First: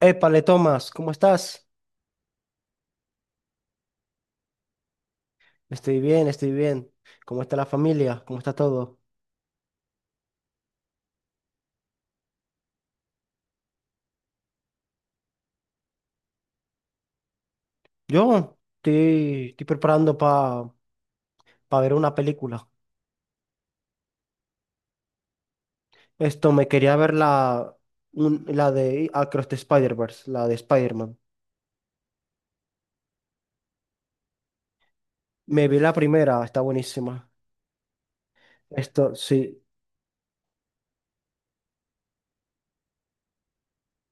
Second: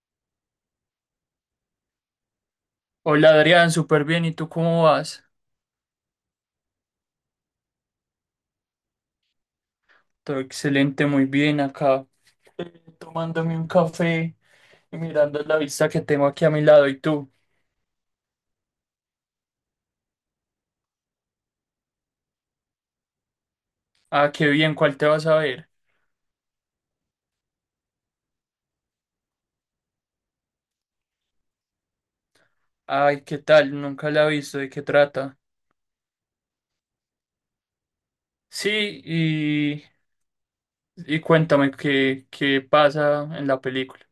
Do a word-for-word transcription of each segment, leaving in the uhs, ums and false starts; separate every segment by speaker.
Speaker 1: Épale, Tomás, ¿cómo estás?
Speaker 2: Hola Adrián, súper bien. ¿Y tú cómo vas?
Speaker 1: Estoy bien, estoy bien. ¿Cómo está la familia? ¿Cómo está todo?
Speaker 2: Todo excelente, muy bien acá. Eh, tomándome un café y mirando la vista que tengo aquí a mi lado. ¿Y tú?
Speaker 1: Yo estoy, estoy preparando para ver una película.
Speaker 2: Ah, qué bien, ¿cuál te vas a ver?
Speaker 1: Esto, me quería ver la, un- la de Across the Spider-Verse, la de Spider-Man.
Speaker 2: Ay, ¿qué tal? Nunca la he visto, ¿de qué trata?
Speaker 1: Me vi la primera, está buenísima.
Speaker 2: Sí,
Speaker 1: Esto, sí.
Speaker 2: y, y cuéntame qué, qué pasa en la película.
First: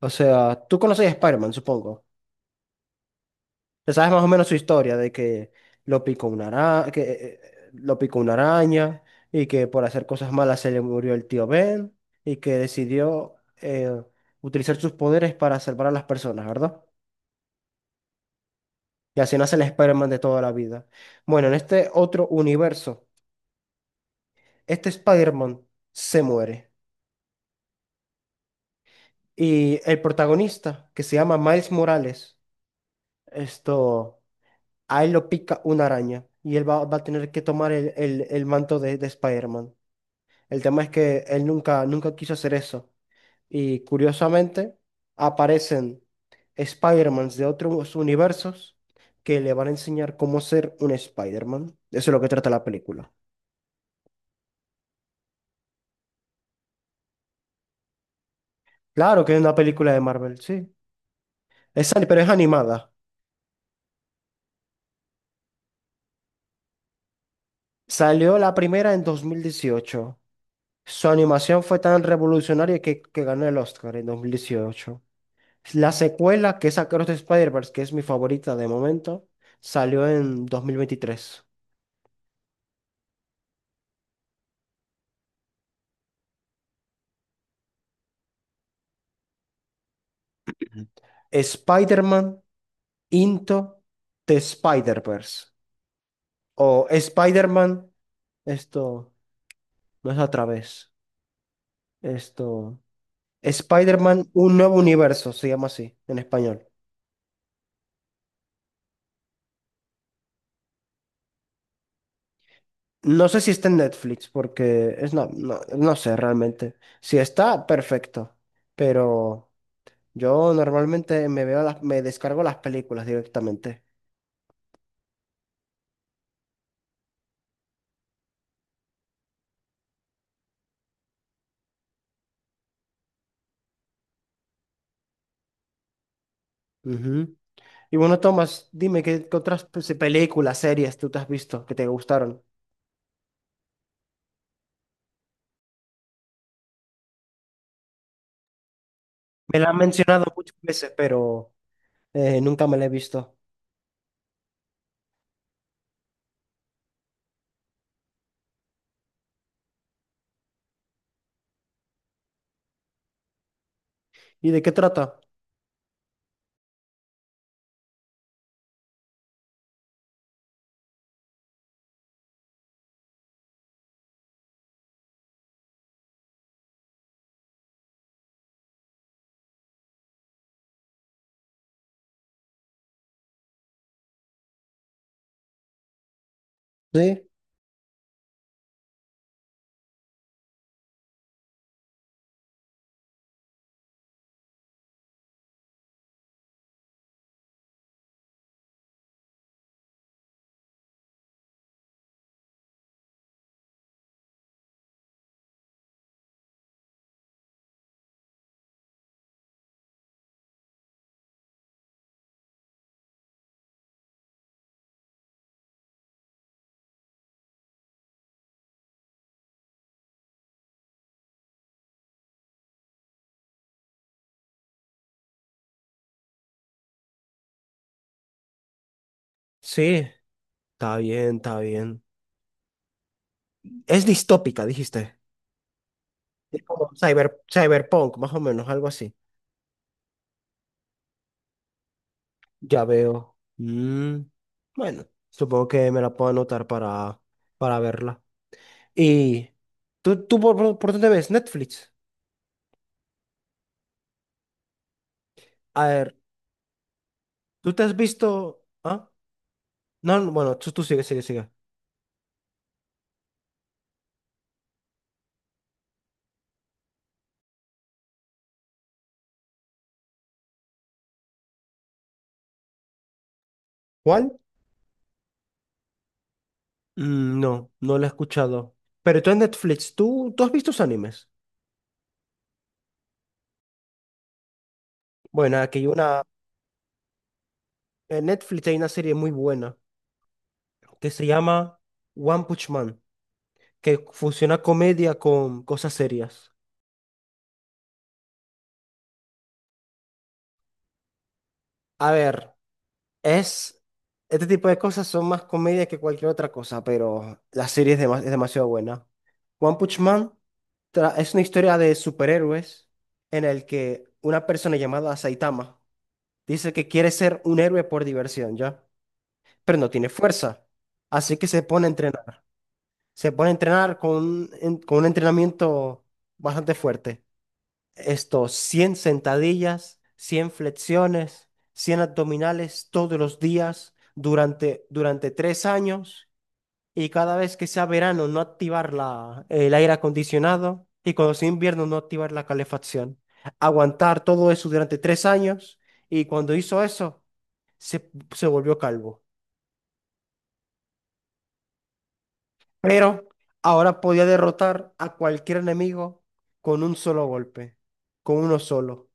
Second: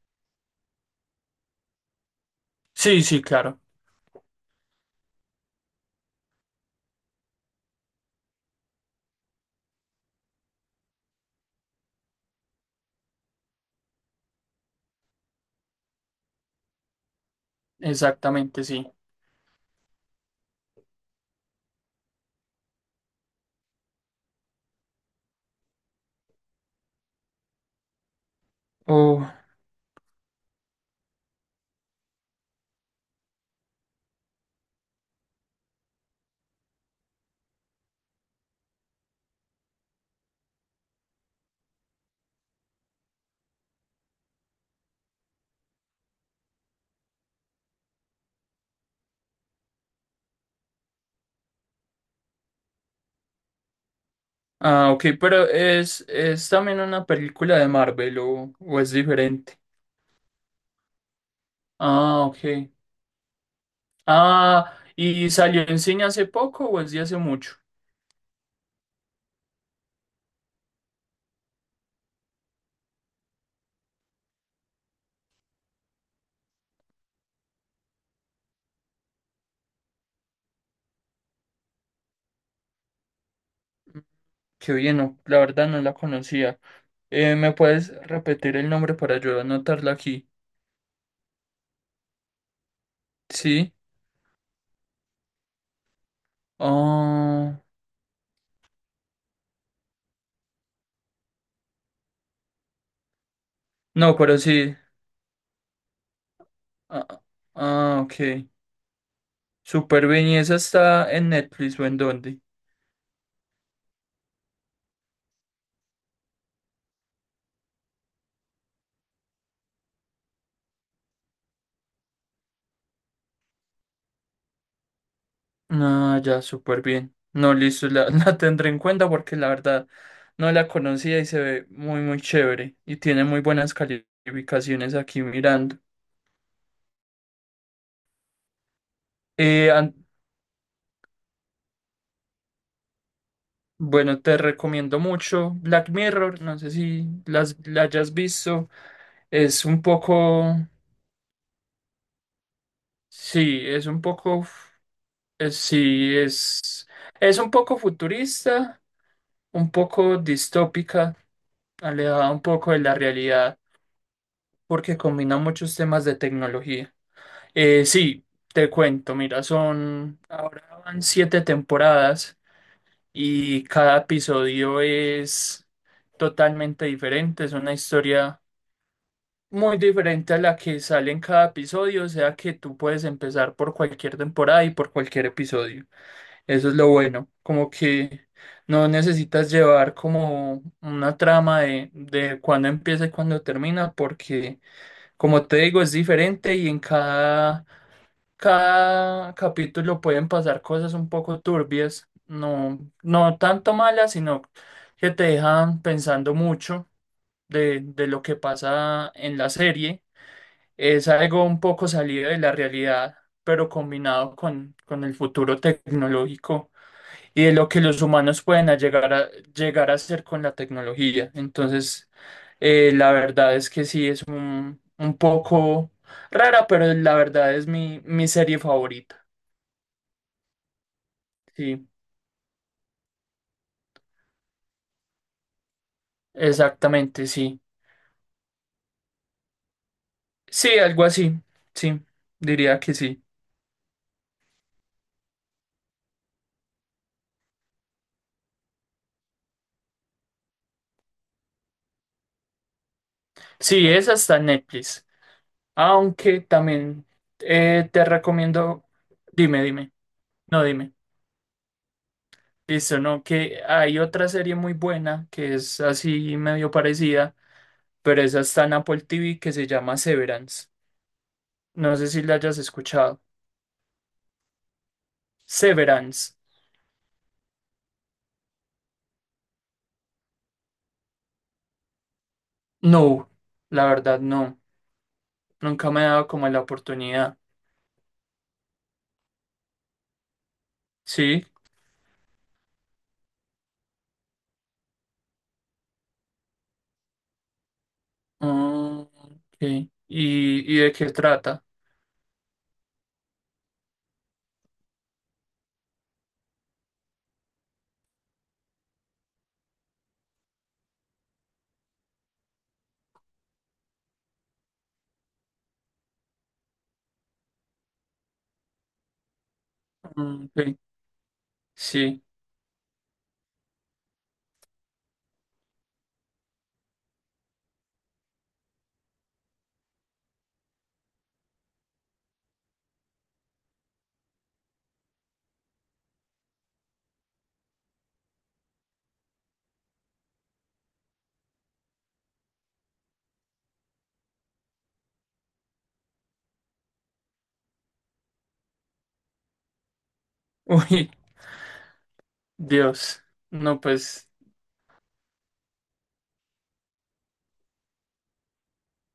Speaker 1: O sea, tú conoces a Spider-Man, supongo.
Speaker 2: Sí, sí, claro,
Speaker 1: Te sabes más o menos su historia de que lo picó una araña, que eh, eh, lo picó una araña y que por hacer cosas malas se le murió el tío Ben y que decidió eh, utilizar sus poderes para salvar a las personas, ¿verdad?
Speaker 2: exactamente, sí.
Speaker 1: Y así nace el Spider-Man de toda la vida. Bueno, en este otro universo, este Spider-Man se muere
Speaker 2: Oh,
Speaker 1: y el protagonista, que se llama Miles Morales, esto, a él lo pica una araña y él va, va a tener que tomar el, el- el manto de, de Spider-Man. El tema es que él nunca, nunca quiso hacer eso. Y curiosamente aparecen Spider-Mans de otros universos que le van a enseñar cómo ser un Spider-Man. Eso es lo que trata la película.
Speaker 2: ah, ok, pero es, es también una película de Marvel o, o es
Speaker 1: Claro que es una
Speaker 2: diferente.
Speaker 1: película de Marvel, sí. Es, ani- pero
Speaker 2: Ah,
Speaker 1: es
Speaker 2: ok.
Speaker 1: animada.
Speaker 2: Ah, ¿y salió en cine hace poco o es de hace mucho?
Speaker 1: Salió la primera en dos mil dieciocho. Su animación fue tan revolucionaria que, que ganó el Oscar en dos mil dieciocho. La secuela, que es Across the Spider-Verse, que es mi favorita de momento, salió en dos mil veintitrés.
Speaker 2: Qué bien, no, la verdad no la conocía. Eh, ¿me puedes repetir el nombre para yo anotarla aquí?
Speaker 1: Spider-Man Into
Speaker 2: Sí.
Speaker 1: the Spider-Verse. O
Speaker 2: Ah,
Speaker 1: Spider-Man, esto no es a través. Esto.
Speaker 2: no,
Speaker 1: Spider-Man,
Speaker 2: pero
Speaker 1: un
Speaker 2: sí.
Speaker 1: nuevo universo, se llama así en español.
Speaker 2: Ah, ah, ok. Súper bien. ¿Y esa está en Netflix o en dónde?
Speaker 1: No sé si está en Netflix, porque es no, no, no sé realmente. Si está, perfecto. Pero yo normalmente me veo las, me descargo las películas directamente.
Speaker 2: Ah, ya, súper bien. No, listo, la, la tendré en cuenta porque la verdad no la conocía y se ve muy, muy chévere y tiene muy buenas calificaciones aquí mirando.
Speaker 1: Ujú. Y bueno, Tomás, dime qué, qué otras
Speaker 2: Eh,
Speaker 1: pues,
Speaker 2: an-
Speaker 1: películas, series tú te has visto que te gustaron.
Speaker 2: Bueno, te recomiendo mucho Black Mirror, no sé si las, la hayas visto.
Speaker 1: Me
Speaker 2: Es
Speaker 1: la han
Speaker 2: un
Speaker 1: mencionado muchas
Speaker 2: poco,
Speaker 1: veces, pero eh, nunca me la he visto.
Speaker 2: sí, es un poco, es- sí, es, es un poco futurista, un poco distópica, alejada un poco de la realidad,
Speaker 1: ¿Y de qué
Speaker 2: porque
Speaker 1: trata?
Speaker 2: combina muchos temas de tecnología. Eh, sí, te cuento, mira, son van siete temporadas. Y cada episodio es totalmente diferente, es una historia muy diferente a la que sale en cada episodio, o sea que tú puedes empezar por cualquier temporada y por cualquier episodio. Eso es lo
Speaker 1: Sí,
Speaker 2: bueno, como que no necesitas llevar como una trama de, de cuándo empieza y cuándo termina, porque como te digo, es diferente y en cada cada capítulo pueden pasar cosas un poco turbias, no, no tanto malas, sino que te dejan pensando mucho de, de lo que pasa en la serie. Es algo un poco salido de la realidad, pero combinado con, con el futuro tecnológico y de lo que los humanos pueden a llegar a, llegar a hacer con la tecnología. Entonces, eh, la verdad es que sí, es un, un poco rara, pero la verdad es mi, mi serie favorita.
Speaker 1: sí, está bien, está
Speaker 2: Sí,
Speaker 1: bien. Es distópica, dijiste. Es como
Speaker 2: exactamente,
Speaker 1: cyber,
Speaker 2: sí.
Speaker 1: cyberpunk, más o menos, algo así.
Speaker 2: Sí, algo así. Sí, diría
Speaker 1: Ya
Speaker 2: que sí.
Speaker 1: veo. Mm, bueno, supongo que me la puedo anotar para, para verla. ¿Y tú, tú por, por- por dónde ves? Netflix.
Speaker 2: Sí, esa está en Netflix.
Speaker 1: A ver,
Speaker 2: Aunque también
Speaker 1: ¿tú te
Speaker 2: eh,
Speaker 1: has
Speaker 2: te
Speaker 1: visto?
Speaker 2: recomiendo.
Speaker 1: ¿Ah?
Speaker 2: Dime, dime.
Speaker 1: No, no, bueno,
Speaker 2: No,
Speaker 1: tú, tú
Speaker 2: dime.
Speaker 1: sigue, sigue, sigue.
Speaker 2: Listo, no, que hay otra serie muy buena que es así medio parecida, pero esa está en Apple T V que se llama Severance. No sé si la hayas escuchado.
Speaker 1: ¿Cuál?
Speaker 2: Severance.
Speaker 1: Mm, No, no la he escuchado. Pero tú en Netflix, ¿tú, tú has visto tus animes?
Speaker 2: No, la verdad no.
Speaker 1: Bueno, aquí hay
Speaker 2: Nunca me he
Speaker 1: una,
Speaker 2: dado como la oportunidad.
Speaker 1: en Netflix hay una serie muy buena que se
Speaker 2: Sí.
Speaker 1: llama One Punch Man, que fusiona comedia con cosas serias.
Speaker 2: Ah, ok. ¿Y, y de qué trata?
Speaker 1: A ver, es, este tipo de cosas son más comedia que cualquier otra cosa, pero la serie es, dema- es demasiado buena. One Punch Man tra- es una historia de superhéroes en el que una persona llamada Saitama dice que quiere ser un héroe por diversión, ¿ya? Pero no tiene
Speaker 2: Ah,
Speaker 1: fuerza.
Speaker 2: ok.
Speaker 1: Así que se pone a
Speaker 2: Sí.
Speaker 1: entrenar. Se pone a entrenar con, un en- con un entrenamiento bastante fuerte. Estos cien sentadillas, cien flexiones, cien abdominales todos los días durante, durante tres años. Y cada vez que sea verano, no activar la, el aire acondicionado. Y cuando sea invierno, no activar la calefacción. Aguantar todo eso durante tres años. Y cuando hizo eso, se, se volvió calvo.
Speaker 2: Uy, Dios.
Speaker 1: Pero
Speaker 2: No,
Speaker 1: ahora podía
Speaker 2: pues,
Speaker 1: derrotar a cualquier enemigo con un solo golpe, con uno solo.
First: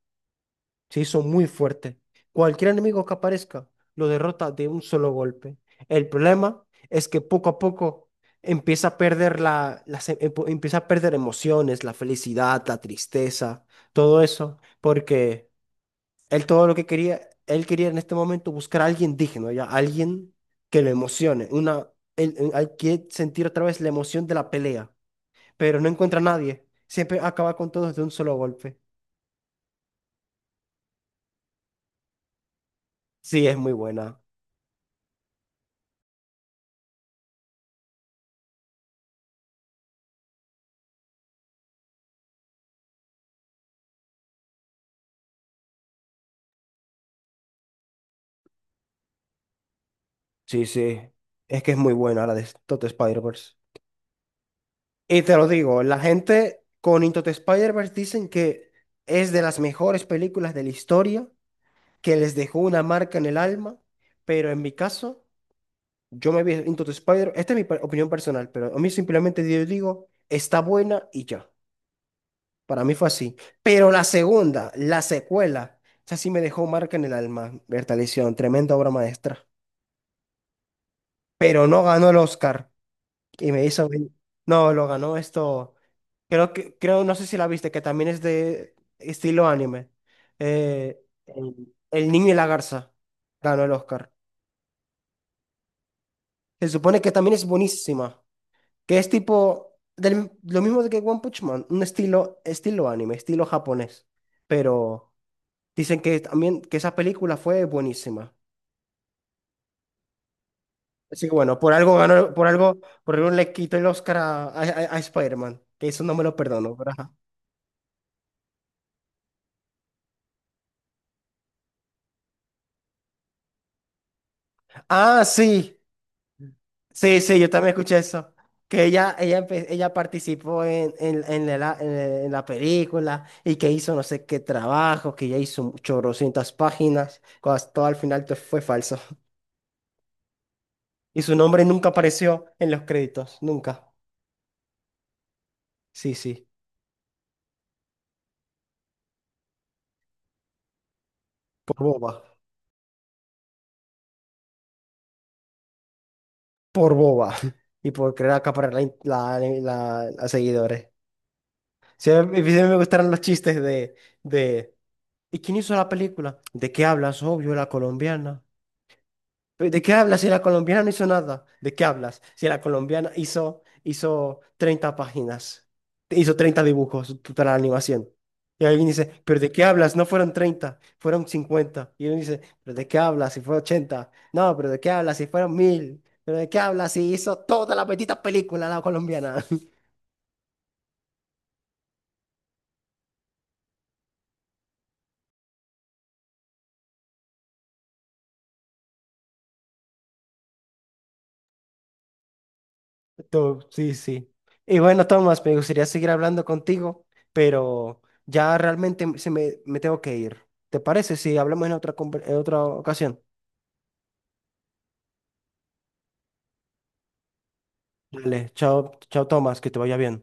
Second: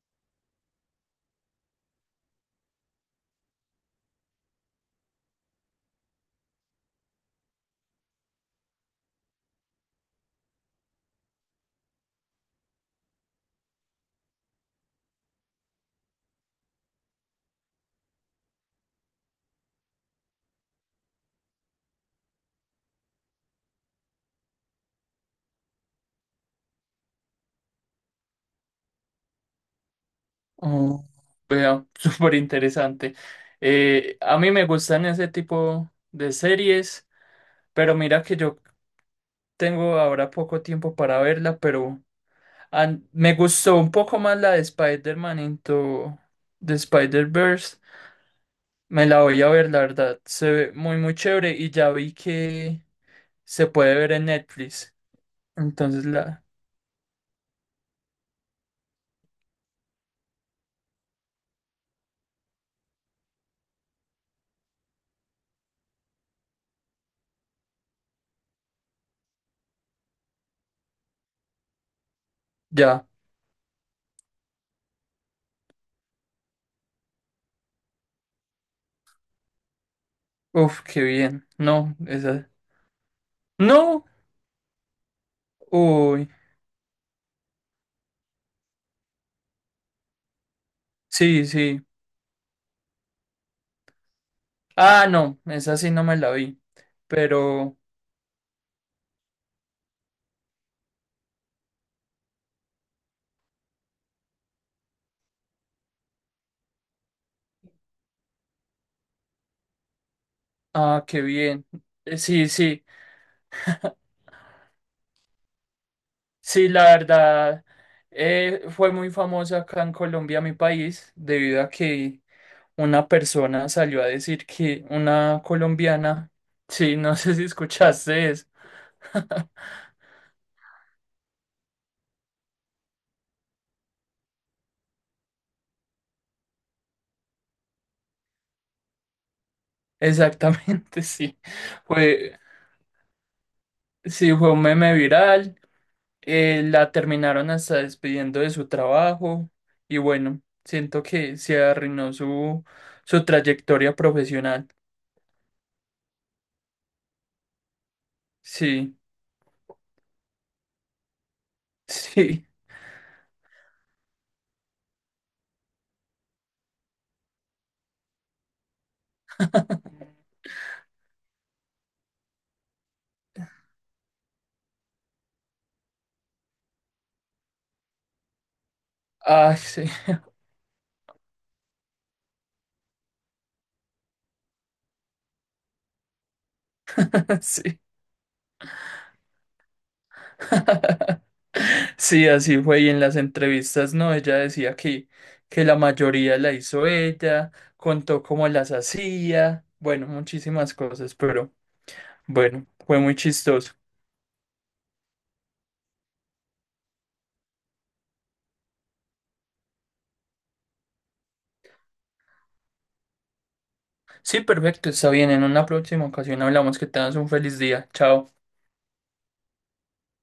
Speaker 1: Se hizo muy fuerte. Cualquier enemigo que aparezca lo derrota de un solo golpe. El problema es que poco a poco empieza a perder la, las em- empo- empieza a perder emociones, la felicidad, la tristeza, todo eso, porque él todo lo que quería, él quería en este momento buscar a alguien digno, ya alguien que lo emocione, una, él, él- él quiere sentir otra vez la emoción de la pelea, pero no encuentra a nadie. Siempre acaba con todos de un solo golpe.
Speaker 2: oh, vea, súper interesante.
Speaker 1: Sí, es muy
Speaker 2: Eh,
Speaker 1: buena.
Speaker 2: a mí me gustan ese tipo de series, pero mira que yo tengo ahora poco tiempo para verla, pero an- me gustó un poco más la de Spider-Man Into the Spider-Verse. Me la voy a ver, la verdad. Se
Speaker 1: Sí,
Speaker 2: ve muy,
Speaker 1: sí.
Speaker 2: muy chévere
Speaker 1: Es
Speaker 2: y
Speaker 1: que es
Speaker 2: ya
Speaker 1: muy
Speaker 2: vi
Speaker 1: buena la de Into
Speaker 2: que
Speaker 1: the Spider-Verse.
Speaker 2: se puede ver en Netflix.
Speaker 1: Y te lo digo, la
Speaker 2: Entonces la,
Speaker 1: gente con Into the Spider-Verse dicen que es de las mejores películas de la historia, que les dejó una marca en el alma, pero en mi caso. Yo me vi Into the Spider, esta es mi per- opinión personal, pero a mí simplemente yo digo, está buena y ya. Para mí
Speaker 2: ya,
Speaker 1: fue así. Pero la segunda, la secuela, esa sí me dejó marca en el alma. Bertalición, tremenda obra maestra.
Speaker 2: uf, qué bien.
Speaker 1: Pero no
Speaker 2: No,
Speaker 1: ganó el
Speaker 2: esa,
Speaker 1: Oscar. Y me hizo
Speaker 2: no,
Speaker 1: ven- no, lo ganó esto.
Speaker 2: uy,
Speaker 1: Creo que, creo, no sé si la viste, que también es de estilo anime. Eh,
Speaker 2: sí,
Speaker 1: el,
Speaker 2: sí.
Speaker 1: el niño y la garza ganó el Oscar.
Speaker 2: Ah, no, esa sí no me la vi,
Speaker 1: Se supone que también es
Speaker 2: pero,
Speaker 1: buenísima. Que es tipo del- lo mismo de que One Punch Man, un estilo, estilo anime, estilo japonés. Pero dicen que también que esa película fue buenísima.
Speaker 2: ah, qué
Speaker 1: Así que bueno,
Speaker 2: bien.
Speaker 1: por algo
Speaker 2: Eh,
Speaker 1: ganó, por
Speaker 2: Sí,
Speaker 1: algo,
Speaker 2: sí,
Speaker 1: por algo le quitó el Oscar a, a, a- a Spider-Man, que eso no me lo
Speaker 2: sí,
Speaker 1: perdono,
Speaker 2: la
Speaker 1: pero ajá.
Speaker 2: verdad, eh, fue muy famosa acá en Colombia, mi país, debido a que una persona salió a decir que
Speaker 1: Ah,
Speaker 2: una
Speaker 1: sí,
Speaker 2: colombiana, sí, no
Speaker 1: sí,
Speaker 2: sé
Speaker 1: sí,
Speaker 2: si
Speaker 1: yo también escuché
Speaker 2: escuchaste
Speaker 1: eso.
Speaker 2: eso.
Speaker 1: Que ella, ella, empe- ella participó en, en, en la, en la en la película y que hizo no sé qué trabajo, que ya hizo chorrocientas páginas, cuando todo al final te fue falso.
Speaker 2: Exactamente,
Speaker 1: Y su
Speaker 2: sí.
Speaker 1: nombre nunca
Speaker 2: Fue,
Speaker 1: apareció en los créditos, nunca.
Speaker 2: sí, fue un meme viral.
Speaker 1: Sí, sí,
Speaker 2: Eh, la terminaron hasta despidiendo de su trabajo y bueno, siento que se
Speaker 1: por
Speaker 2: arruinó
Speaker 1: boba,
Speaker 2: su, su trayectoria profesional.
Speaker 1: por boba. Y por querer acaparar la, in-
Speaker 2: Sí,
Speaker 1: la, la- a seguidores. Siempre,
Speaker 2: sí,
Speaker 1: siempre me gustaron los chistes de, de... ¿Y quién hizo la película? ¿De qué hablas? Obvio, la colombiana. Pero ¿de qué hablas si la colombiana no hizo nada? ¿De qué hablas si la colombiana hizo, hizo treinta páginas? Hizo treinta dibujos t- para la animación. Y alguien dice, ¿pero de
Speaker 2: ah,
Speaker 1: qué
Speaker 2: sí,
Speaker 1: hablas? No fueron treinta, fueron cincuenta. Y uno dice, ¿pero de qué hablas si fue ochenta? No, ¿pero de qué hablas si fueron mil? ¿Pero de qué hablas si hizo toda
Speaker 2: sí.
Speaker 1: la petita película la colombiana?
Speaker 2: Sí, así fue. Y en las entrevistas, no, ella decía que, que la mayoría la hizo ella, contó cómo las hacía, bueno, muchísimas cosas, pero bueno, fue muy
Speaker 1: Tú-
Speaker 2: chistoso.
Speaker 1: sí, sí. Y bueno, Tomás, me gustaría seguir hablando contigo, pero ya realmente se me, me tengo que ir. ¿Te parece si hablamos en otra, conver- en otra ocasión?
Speaker 2: Sí, perfecto, está bien. En una próxima ocasión hablamos. Que tengas un feliz día. Chao.
Speaker 1: Dale, chao, chao, Tomás, que te vaya bien.